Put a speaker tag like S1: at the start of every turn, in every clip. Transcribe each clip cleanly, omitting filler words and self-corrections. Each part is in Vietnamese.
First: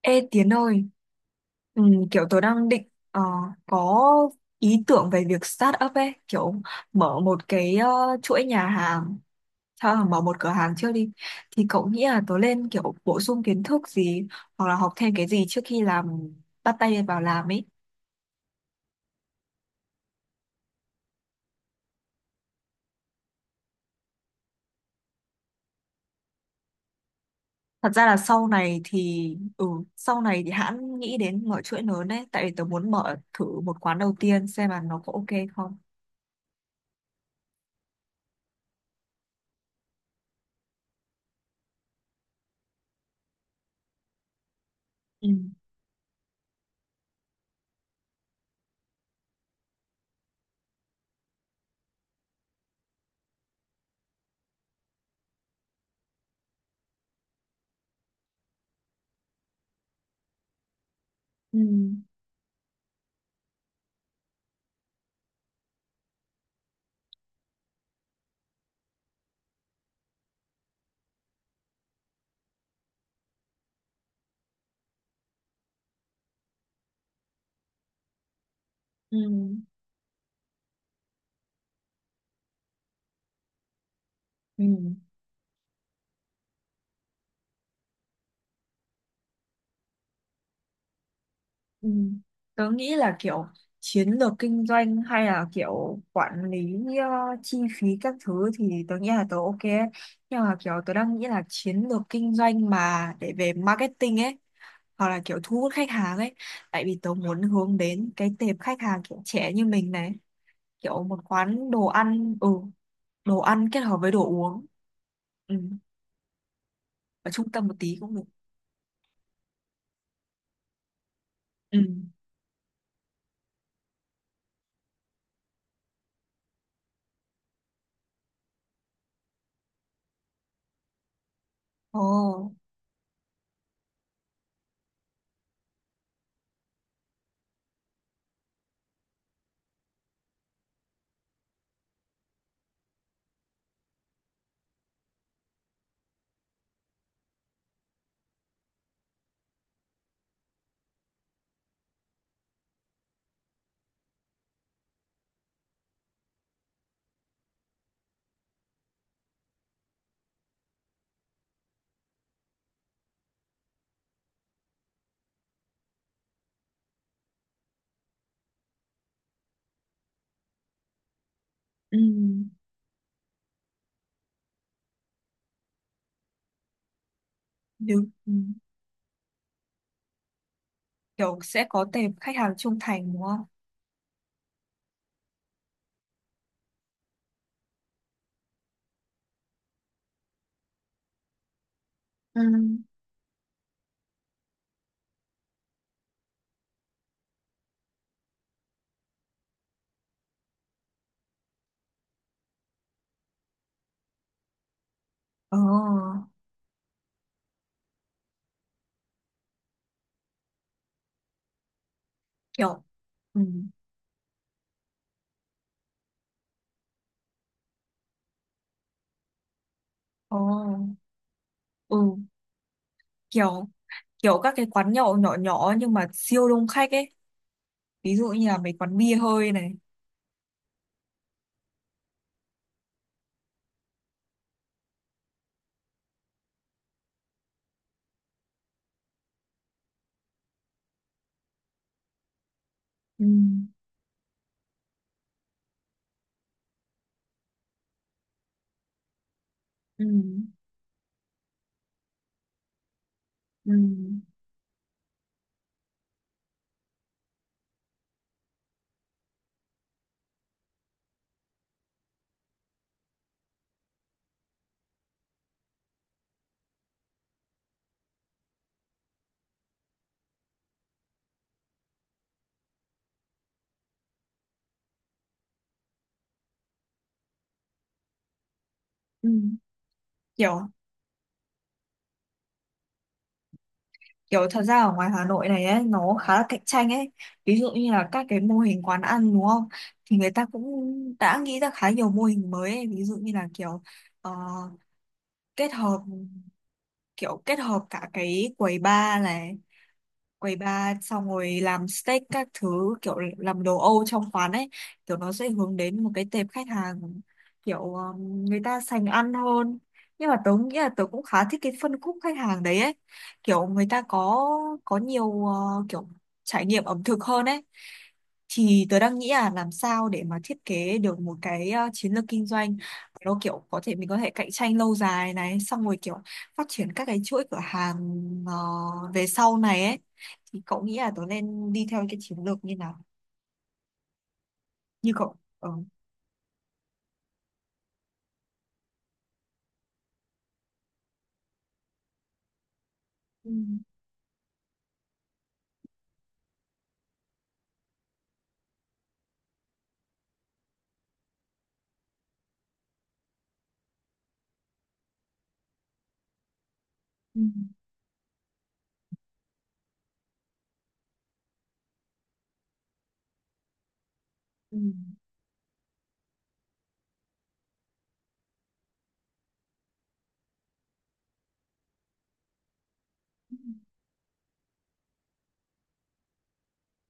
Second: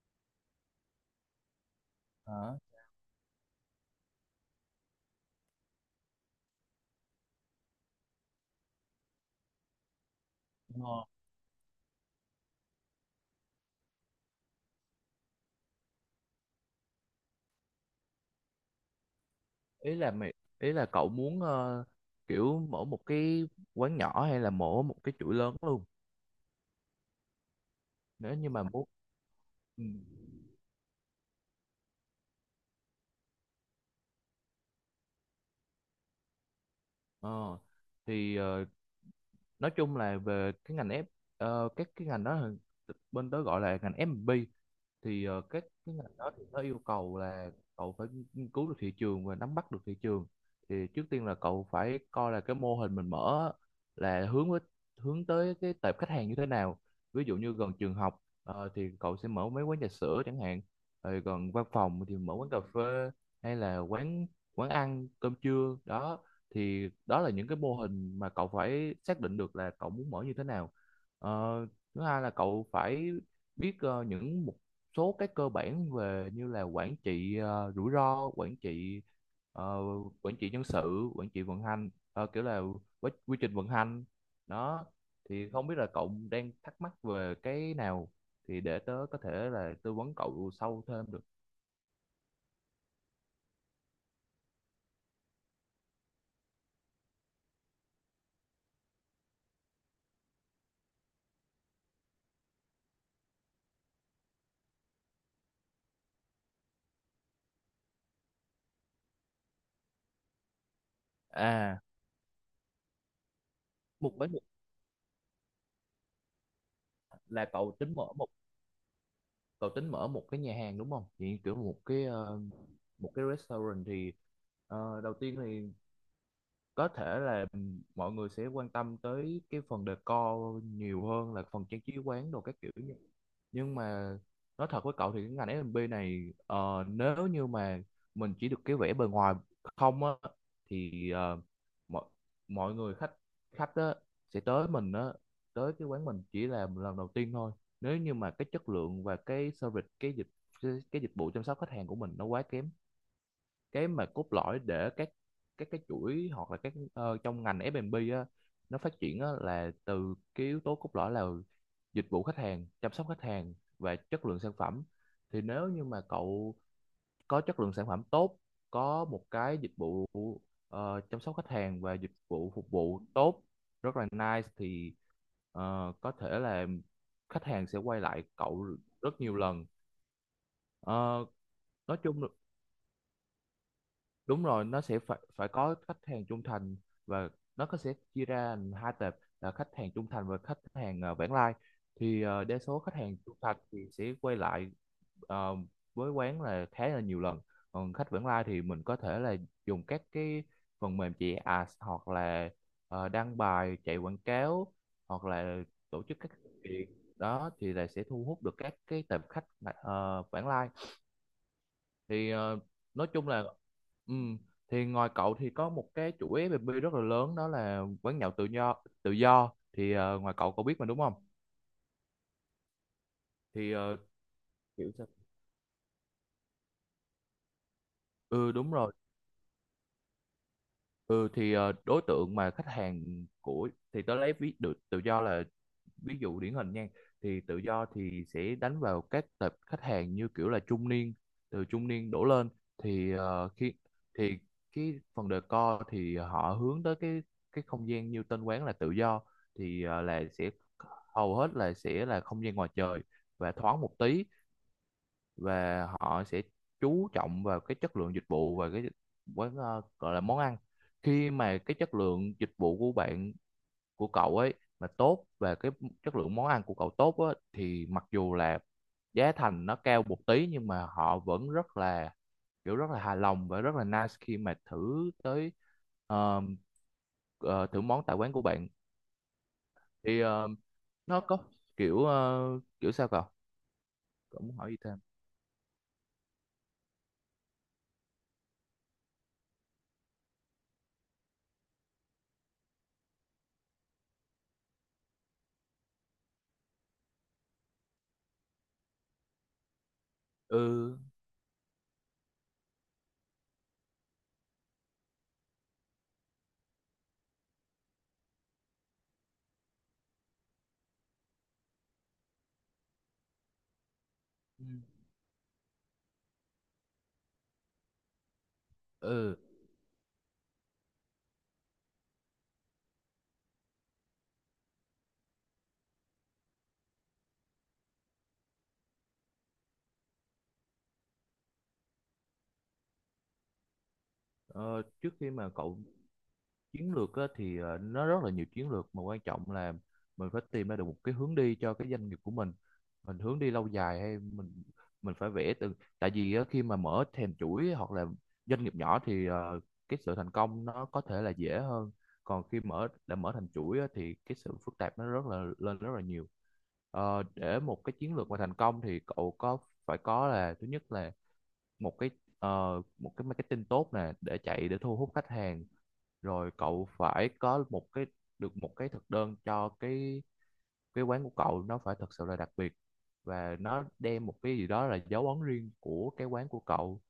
S1: Ê Tiến ơi! Ừ, kiểu tôi
S2: Hả?
S1: đang định có ý tưởng về việc start up ấy, kiểu mở một cái chuỗi nhà hàng, thôi là mở một cửa hàng trước
S2: Ờ,
S1: đi. Thì cậu nghĩ là tôi nên kiểu bổ sung kiến thức gì hoặc là học thêm cái gì trước khi bắt tay vào làm ấy.
S2: ý là mày ý là cậu muốn kiểu mở một cái quán nhỏ hay là mở một cái chuỗi lớn luôn
S1: Thật ra là
S2: nếu
S1: sau
S2: như mà
S1: này
S2: muốn
S1: thì, ừ,
S2: ừ.
S1: sau này thì hãng nghĩ đến mở chuỗi lớn đấy, tại vì tôi muốn mở thử một quán đầu tiên xem là nó có ok không.
S2: Ờ, thì ờ, nói chung là về cái ngành F ờ, các cái ngành đó là- bên tớ gọi là ngành F&B, thì
S1: Ừ.
S2: các cái ngành đó thì nó yêu cầu là cậu phải nghiên cứu được thị trường và nắm bắt được thị trường. Thì trước tiên là cậu phải coi là cái mô hình mình mở á, là hướng tới cái tệp khách hàng như thế nào. Ví dụ như gần trường học thì cậu sẽ mở mấy quán trà sữa chẳng hạn, rồi gần
S1: Ừ.
S2: văn phòng thì mở quán cà phê, hay là quán quán ăn cơm trưa đó. Thì đó là những cái mô hình mà cậu phải xác định được là cậu muốn mở như thế nào. Ờ, Thứ hai là cậu phải biết những mục số cái cơ bản về như là quản trị rủi ro, quản trị
S1: Ừ.
S2: ờ, quản trị nhân sự, quản trị vận hành, kiểu là quy trình vận hành
S1: Ừ.
S2: đó. Thì không biết là cậu đang thắc mắc về cái nào thì để tớ có thể là tư vấn cậu sâu thêm được.
S1: Ừ. Tớ nghĩ là kiểu chiến lược kinh doanh hay là kiểu quản lý chi phí các thứ thì tớ nghĩ là tớ ok ấy. Nhưng mà kiểu tớ đang nghĩ là chiến lược kinh doanh mà để về marketing ấy, hoặc là kiểu thu hút khách hàng ấy, tại vì tớ muốn hướng đến cái tệp khách hàng kiểu trẻ như mình này, kiểu một quán
S2: À
S1: đồ ăn. Ừ. Đồ ăn kết hợp với
S2: một
S1: đồ
S2: bánh mì,
S1: uống. Ừ. Ở
S2: là
S1: trung tâm một tí cũng được.
S2: cậu tính mở một cái nhà hàng đúng không, thì kiểu
S1: Ừ.
S2: một cái restaurant thì đầu tiên thì có thể là mọi người sẽ quan tâm tới cái phần decor nhiều hơn là phần trang trí
S1: Ồ.
S2: quán đồ các kiểu như. Nhưng mà nói thật với cậu thì cái ngành F&B này nếu như mà mình chỉ được cái vẻ bề ngoài không á, thì mọi mọi người khách khách á sẽ tới cái quán mình chỉ là lần đầu tiên thôi. Nếu như mà cái chất lượng và cái dịch vụ chăm sóc khách hàng của mình nó quá kém, cái mà cốt lõi để các cái chuỗi hoặc là các trong ngành F&B á, nó phát triển á, là từ cái yếu tố cốt lõi, là dịch vụ khách hàng, chăm sóc khách hàng và chất lượng sản phẩm. Thì nếu như mà cậu có chất lượng sản phẩm tốt, có một cái dịch vụ chăm sóc khách hàng và
S1: Ừ.
S2: dịch vụ phục vụ tốt, rất là nice, thì có thể là khách hàng sẽ quay
S1: Được.
S2: lại
S1: Ừ.
S2: cậu rất nhiều lần. Ờ,
S1: Kiểu sẽ có
S2: nói
S1: tệp
S2: chung
S1: khách hàng trung thành đúng không?
S2: đúng rồi, nó sẽ phải phải có khách hàng trung thành, và nó sẽ chia ra thành hai tệp là khách hàng trung thành và khách hàng vãng lai. Thì
S1: Ừ.
S2: đa số khách hàng trung thành thì sẽ quay lại ờ, với quán là khá là nhiều lần, còn khách vãng lai thì mình có thể là dùng các cái phần mềm chạy ads, hoặc là đăng bài chạy quảng cáo, hoặc là
S1: Ờ,
S2: tổ chức các sự kiện đó, thì là sẽ thu hút được các cái tệp khách vãng lai. Thì
S1: kiểu,
S2: nói chung
S1: ừ,
S2: là ừm, thì ngoài cậu thì có một cái chủ FB rất là lớn đó là quán nhậu tự do. Tự do thì ngoài
S1: ờ,
S2: cậu, cậu biết mà đúng không,
S1: ừ, kiểu
S2: thì
S1: kiểu các cái
S2: kiểu
S1: quán
S2: sao.
S1: nhậu nhỏ nhỏ nhưng mà siêu đông khách ấy. Ví dụ như
S2: Ừ
S1: là
S2: đúng
S1: mấy
S2: rồi.
S1: quán bia hơi này.
S2: Ừ thì đối tượng mà khách hàng của, thì tớ lấy ví dụ tự do là ví dụ điển hình nha, thì tự do thì sẽ đánh vào các tập khách hàng như kiểu là trung niên, từ trung niên đổ lên. Thì
S1: Ừ,
S2: ờ, khi thì cái phần decor thì họ hướng tới cái không gian như tên quán là tự do, thì
S1: ừ,
S2: là sẽ hầu hết là sẽ là không gian ngoài trời và
S1: ừ,
S2: thoáng một tí. Và họ sẽ chú trọng vào cái chất lượng dịch vụ và cái quán, gọi là món ăn. Khi mà cái chất lượng dịch vụ của cậu ấy mà tốt và cái chất lượng món ăn của cậu tốt á, thì mặc dù là giá thành nó cao một tí nhưng mà họ vẫn rất là kiểu rất là hài lòng và rất là nice khi mà thử tới ờ, ờ, thử món tại quán của bạn.
S1: ừ.
S2: Thì ờ,
S1: Kiểu
S2: nó có kiểu ờ, kiểu sao cậu cậu
S1: kiểu
S2: muốn
S1: thật
S2: hỏi gì
S1: ra ở
S2: thêm.
S1: ngoài Hà Nội này ấy nó khá là cạnh tranh ấy. Ví dụ như là các cái mô hình quán ăn đúng không? Thì người ta cũng đã nghĩ ra khá nhiều mô hình mới ấy. Ví dụ như là kiểu ờ, kết hợp kiểu kết hợp cả cái quầy bar này, quầy bar
S2: Ừ.
S1: xong rồi làm steak các thứ, kiểu làm đồ Âu trong quán ấy, kiểu nó sẽ hướng đến một cái tệp khách hàng kiểu người ta sành ăn hơn, nhưng mà tớ nghĩ là tớ cũng khá thích cái phân khúc khách hàng đấy ấy, kiểu người ta có nhiều kiểu trải nghiệm ẩm thực hơn ấy. Thì tớ đang nghĩ
S2: Ừ.
S1: là làm sao để mà thiết kế được một cái chiến lược kinh doanh nó kiểu có thể mình có thể cạnh tranh lâu dài này, xong rồi kiểu phát triển các cái chuỗi cửa hàng về sau này ấy, thì cậu nghĩ là tớ nên đi theo cái chiến lược như nào
S2: Ờ,
S1: như
S2: Trước khi
S1: cậu.
S2: mà
S1: Ờ,
S2: chiến lược á, thì nó rất là nhiều chiến lược, mà quan trọng là mình phải tìm ra được một cái hướng đi cho cái doanh nghiệp của mình. Mình hướng
S1: ừ,
S2: đi lâu dài hay mình phải vẽ từ tại vì á, khi mà mở thèm chuỗi hoặc là doanh nghiệp nhỏ thì cái sự thành công nó có thể là dễ hơn, còn khi đã mở thành chuỗi á, thì cái sự phức tạp nó rất là rất là nhiều.
S1: ừ,
S2: Để một cái chiến lược mà thành công thì cậu có phải có, là thứ nhất là một cái một cái marketing tốt nè để chạy,
S1: ừ,
S2: để thu hút khách hàng. Rồi cậu phải có một cái được một cái thực đơn cho cái quán của cậu, nó phải thật sự là đặc biệt và
S1: ừ,
S2: nó đem một cái gì đó là dấu ấn riêng của cái quán của cậu.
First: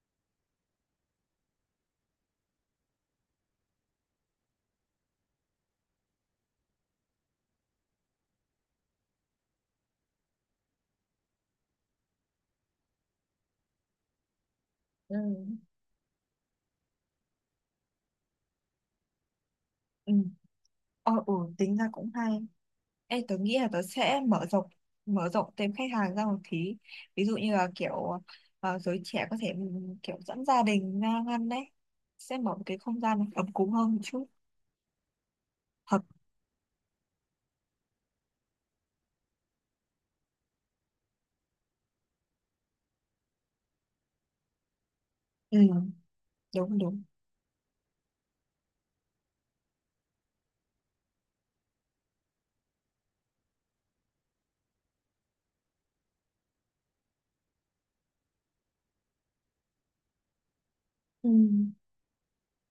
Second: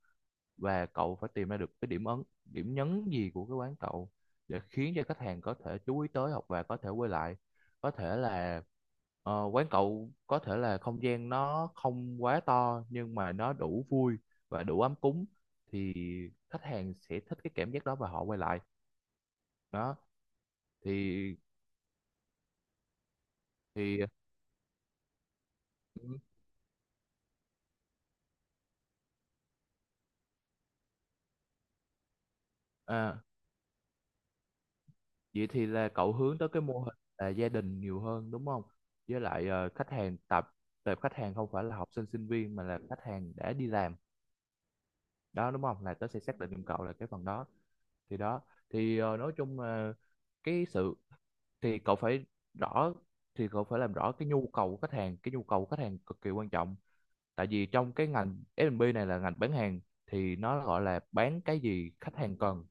S2: Và cậu phải tìm ra được cái điểm ấn điểm nhấn gì của cái quán cậu để khiến cho khách hàng có thể chú ý tới hoặc và có thể quay lại. Có thể là quán cậu có thể là không gian nó không quá to nhưng mà nó đủ vui và đủ ấm
S1: ừ,
S2: cúng, thì khách hàng sẽ thích cái cảm giác đó và họ quay lại đó.
S1: ừ, ờ,
S2: thì
S1: ừ, tính ra cũng hay. Ê, tớ nghĩ là tớ
S2: thì
S1: sẽ mở rộng thêm khách hàng ra một tí, ví dụ như là kiểu giới trẻ có thể, ừ, kiểu dẫn gia đình ra ăn đấy, sẽ mở một cái không gian
S2: à,
S1: ấm cúng hơn một chút.
S2: vậy thì là
S1: Hợp.
S2: cậu hướng tới cái mô hình là gia đình nhiều hơn đúng không, với lại khách hàng tập tập khách hàng không phải là học sinh sinh viên mà là khách hàng đã đi làm, đó
S1: Ừ.
S2: đúng không, là tớ sẽ xác định giùm
S1: Đúng,
S2: cậu là
S1: đúng.
S2: cái phần đó. Thì đó, thì nói chung là cái sự thì cậu phải rõ thì cậu phải làm rõ cái nhu cầu của khách hàng, cái nhu cầu của khách hàng cực kỳ quan trọng. Tại vì trong cái ngành F&B này là ngành bán hàng, thì nó gọi là
S1: Ừ.
S2: bán cái gì khách hàng cần.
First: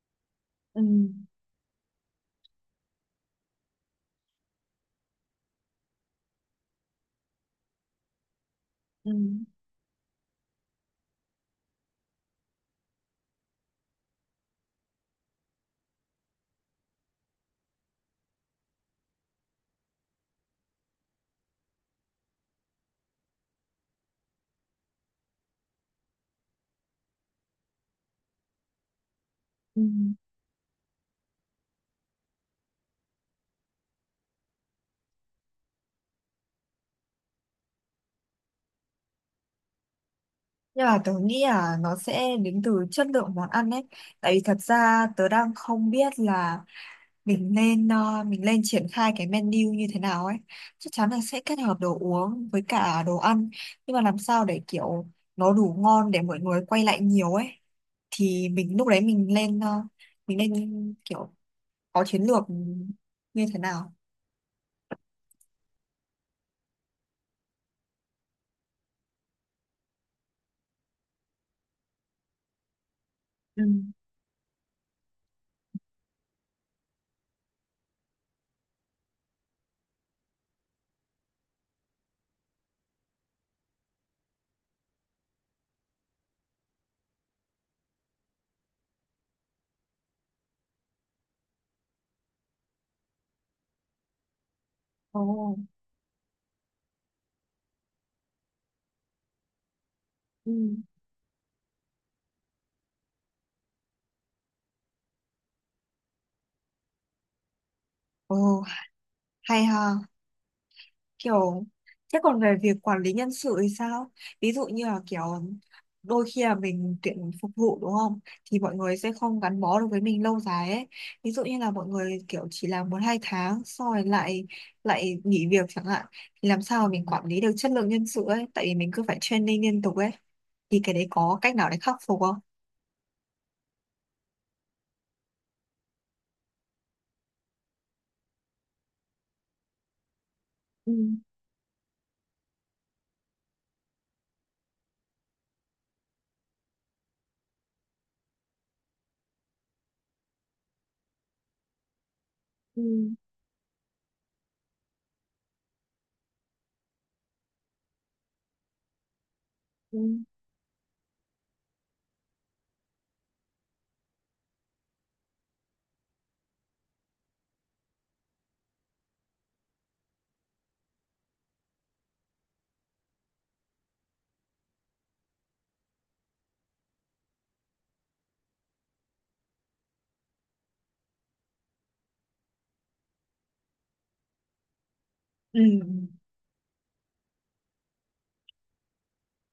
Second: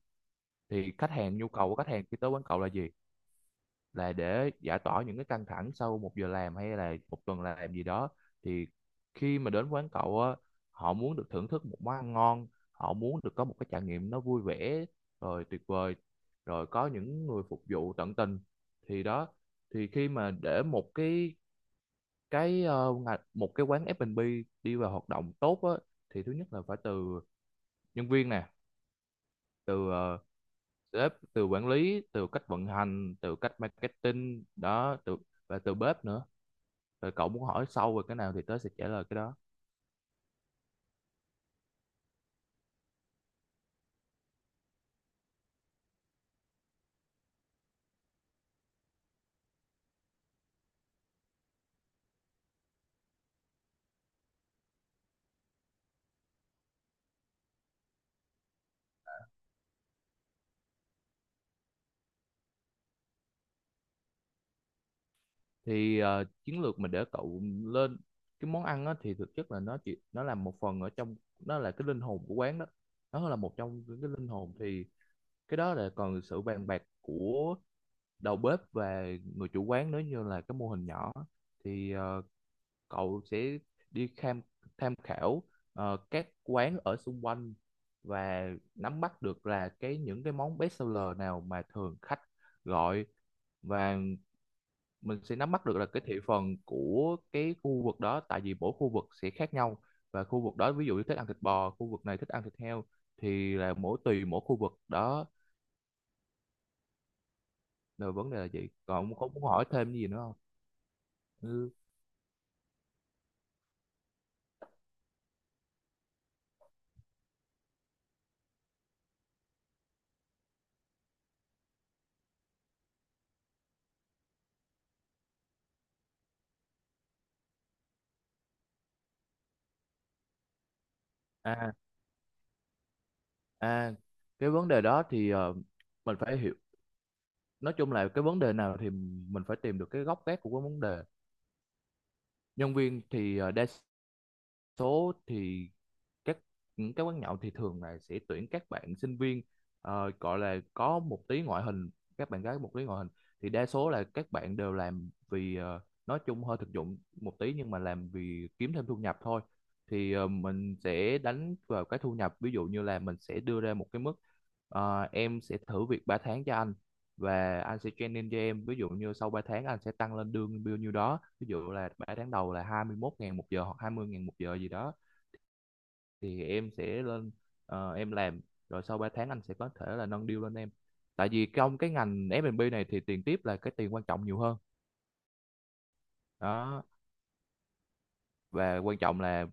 S1: Ừ.
S2: Thì khách hàng nhu cầu của khách hàng khi tới quán cậu là gì, là để giải tỏa những cái căng thẳng sau một giờ làm hay là một tuần làm gì đó. Thì
S1: Ừ.
S2: khi mà đến quán cậu á, họ muốn được thưởng thức một món ăn ngon, họ muốn được có một cái trải nghiệm nó vui vẻ, rồi tuyệt vời, rồi có những người phục vụ tận tình. Thì đó, thì khi mà để một cái ờ, ngà- một cái quán F&B đi vào hoạt động tốt á, thì thứ nhất là phải từ nhân viên nè,
S1: Ừ.
S2: từ sếp, từ quản lý, từ cách vận hành, từ cách marketing đó, từ và từ bếp nữa. Rồi cậu muốn hỏi sâu về cái nào thì tớ sẽ trả lời cái đó.
S1: Nhưng mà tớ nghĩ là nó sẽ đến từ chất lượng món ăn ấy. Tại vì thật ra tớ đang không biết là mình lên triển khai cái menu như thế nào ấy. Chắc chắn là sẽ kết hợp đồ uống với cả đồ ăn. Nhưng mà làm sao để kiểu nó đủ ngon để mọi người quay lại nhiều ấy. Thì mình lúc đấy mình nên kiểu có chiến lược như thế nào.
S2: Thì chiến lược mình để cậu lên cái món ăn á, thì thực chất là nó là một phần ở trong, nó là cái linh hồn của quán đó, nó là một
S1: Ừ.
S2: trong những cái linh hồn. Thì cái đó là còn sự bàn bạc của đầu bếp và người chủ quán, nếu như là cái mô hình nhỏ thì cậu sẽ đi tham tham khảo các quán ở xung quanh, và nắm bắt được là những cái món best seller nào mà thường khách gọi, và mình sẽ nắm
S1: Ồ.
S2: bắt được là cái thị phần của cái khu vực đó, tại vì mỗi khu vực sẽ khác nhau. Và khu
S1: Ừ.
S2: vực đó ví dụ như thích ăn thịt bò, khu vực này thích ăn thịt heo, thì là mỗi tùy mỗi khu vực đó. Là vấn đề là
S1: Ồ,
S2: gì, còn ông có muốn
S1: hay
S2: hỏi thêm
S1: ha.
S2: cái gì nữa không.
S1: Kiểu
S2: Ừ.
S1: thế còn về việc quản lý nhân sự thì sao? Ví dụ như là kiểu đôi khi là mình tuyển phục vụ đúng không, thì mọi người sẽ không gắn bó được với mình lâu dài ấy, ví dụ như là mọi người kiểu chỉ làm một hai tháng xong rồi lại lại nghỉ việc chẳng hạn. Thì làm sao mà mình quản lý được chất lượng nhân sự ấy, tại vì mình cứ phải training liên tục ấy, thì cái đấy có cách nào
S2: À.
S1: để khắc phục không?
S2: À, cái vấn đề đó thì mình phải hiểu, nói chung là cái vấn đề nào thì mình phải tìm được cái gốc gác của cái vấn
S1: Ừ.
S2: đề. Nhân viên thì đa số thì các những cái quán nhậu thì thường là sẽ tuyển các bạn sinh viên, gọi là có một tí ngoại hình, các bạn gái một
S1: Ừ.
S2: tí ngoại hình. Thì đa số là các bạn đều làm vì nói chung hơi thực dụng một tí, nhưng mà làm vì kiếm thêm thu nhập thôi.
S1: Ừ.
S2: Thì mình sẽ đánh vào cái thu nhập, ví dụ như là mình sẽ đưa ra một cái mức em sẽ thử việc 3 tháng cho anh và anh sẽ training cho em, ví dụ như sau 3 tháng anh sẽ tăng lên lương bao nhiêu đó. Ví dụ là 3 tháng đầu là 21 ngàn một giờ hoặc 20 ngàn một giờ gì đó, thì em sẽ lên em làm, rồi sau 3 tháng anh sẽ có thể là nâng deal lên em. Tại vì trong cái ngành F&B này thì tiền tiếp là cái tiền quan trọng nhiều hơn
S1: Ừ.
S2: đó. Và quan trọng là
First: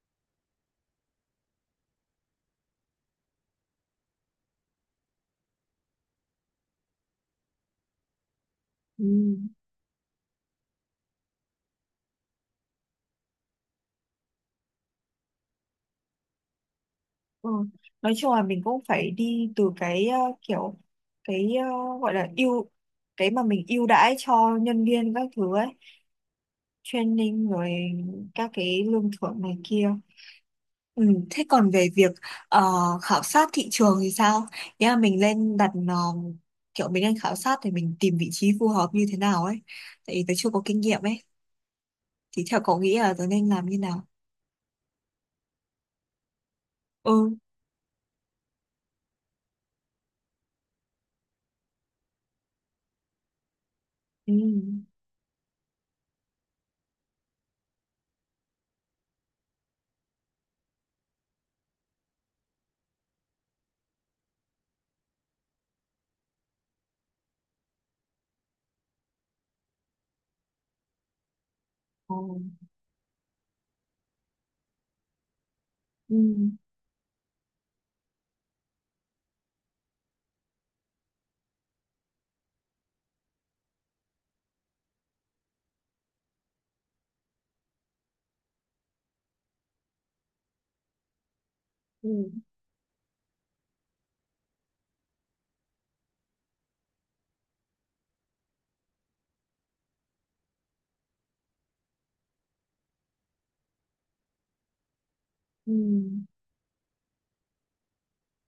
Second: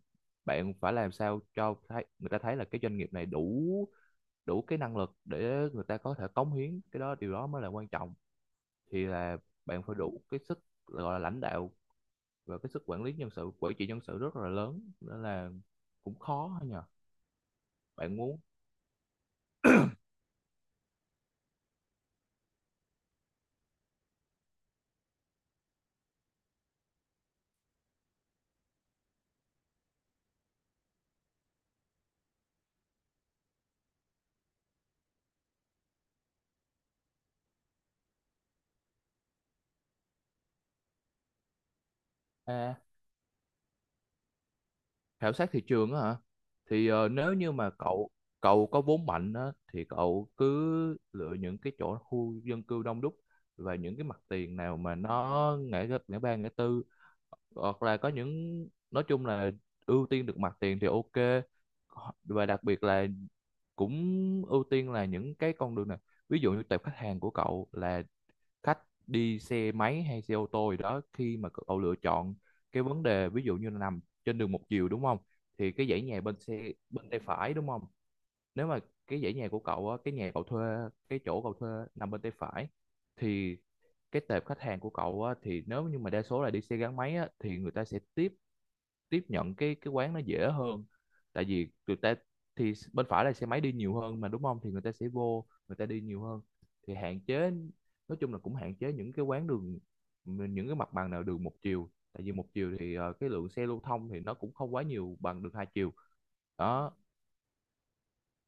S2: bạn phải làm sao cho thấy, người ta thấy là cái doanh nghiệp này đủ, đủ cái năng lực để người ta có thể cống hiến, cái đó điều đó mới là quan trọng.
S1: Ừ.
S2: Thì là bạn phải đủ cái sức gọi là lãnh đạo, và cái sức quản trị nhân sự rất là lớn, nên là cũng khó nhờ.
S1: Ừ. Nói
S2: Bạn
S1: chung
S2: muốn.
S1: là mình cũng phải đi từ cái kiểu cái gọi là ưu, cái mà mình ưu đãi cho nhân viên các thứ ấy, training rồi các cái lương thưởng này kia. Ừ. Thế còn về việc ờ, khảo sát thị trường thì sao? Nghĩa là mình lên đặt kiểu mình lên khảo sát thì mình tìm vị trí phù hợp như thế nào ấy, tại vì tớ chưa có kinh nghiệm ấy, thì theo
S2: À,
S1: cậu nghĩ là tớ nên làm như nào?
S2: khảo sát thị trường á hả, thì
S1: Ừ.
S2: nếu như mà cậu cậu có vốn mạnh á, thì cậu cứ lựa những cái chỗ khu dân cư đông đúc và những cái mặt
S1: Ừ.
S2: tiền nào mà nó ngã ba ngã tư, hoặc là có những, nói chung là ưu tiên được mặt tiền thì ok. Và đặc biệt là cũng ưu tiên là những cái con đường này, ví dụ như tệp khách hàng của cậu là khách đi xe máy hay xe ô tô gì đó. Khi mà cậu lựa
S1: Ừ.
S2: chọn cái vấn đề ví dụ như là nằm trên đường một chiều đúng không, thì cái dãy nhà
S1: Ừ.
S2: bên tay phải đúng không. Nếu mà cái dãy nhà của cậu á, cái chỗ cậu thuê nằm bên tay phải, thì cái tệp khách hàng của cậu á, thì nếu như mà đa số là đi xe gắn máy á, thì người ta sẽ tiếp tiếp nhận cái quán nó dễ hơn, tại vì người ta,
S1: Ừ.
S2: thì bên phải là xe máy đi nhiều hơn mà đúng không, thì người ta sẽ vô, người ta đi nhiều hơn. Thì hạn chế, nói chung là cũng hạn chế những cái quán đường những cái mặt bằng nào đường một chiều, tại vì một chiều thì cái lượng xe lưu thông thì nó cũng không quá nhiều bằng đường hai
S1: Ừ.
S2: chiều đó.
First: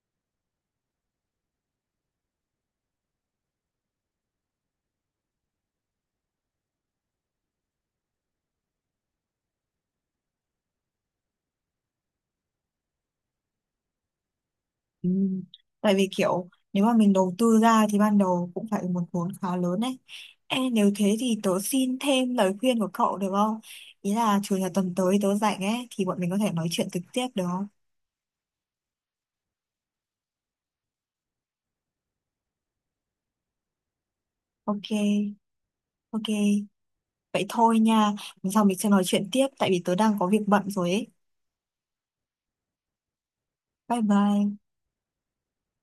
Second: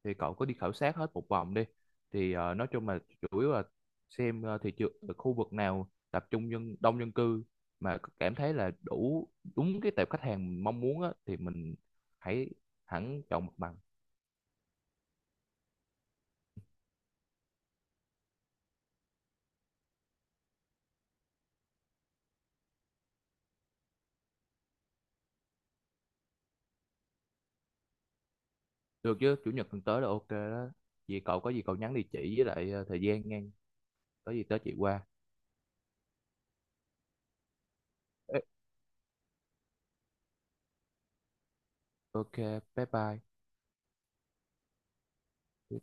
S2: Thì cậu có đi khảo sát hết một vòng đi, thì nói chung là chủ yếu là xem thị trường khu vực nào tập trung đông dân cư, mà cảm thấy là đủ đúng cái tệp khách hàng mình mong muốn á, thì mình hãy hẳn chọn mặt bằng.
S1: Ừ. Tại vì kiểu nếu mà mình đầu tư ra thì ban đầu cũng phải một vốn khá lớn đấy. Em nếu thế thì tớ xin thêm lời khuyên của cậu được không? Ý là chủ nhật tuần tới tớ rảnh ấy, thì bọn mình có thể nói chuyện trực tiếp được không?
S2: Được chứ, chủ nhật tuần tới là ok đó. Vì cậu có gì cậu nhắn địa chỉ với lại thời gian ngang, có gì tới chị
S1: Ok,
S2: qua.
S1: ok. Vậy thôi nha.
S2: Ê,
S1: Lần sau mình sẽ nói chuyện tiếp tại vì tớ đang có việc bận rồi ấy.
S2: ok, bye bye.
S1: Bye bye.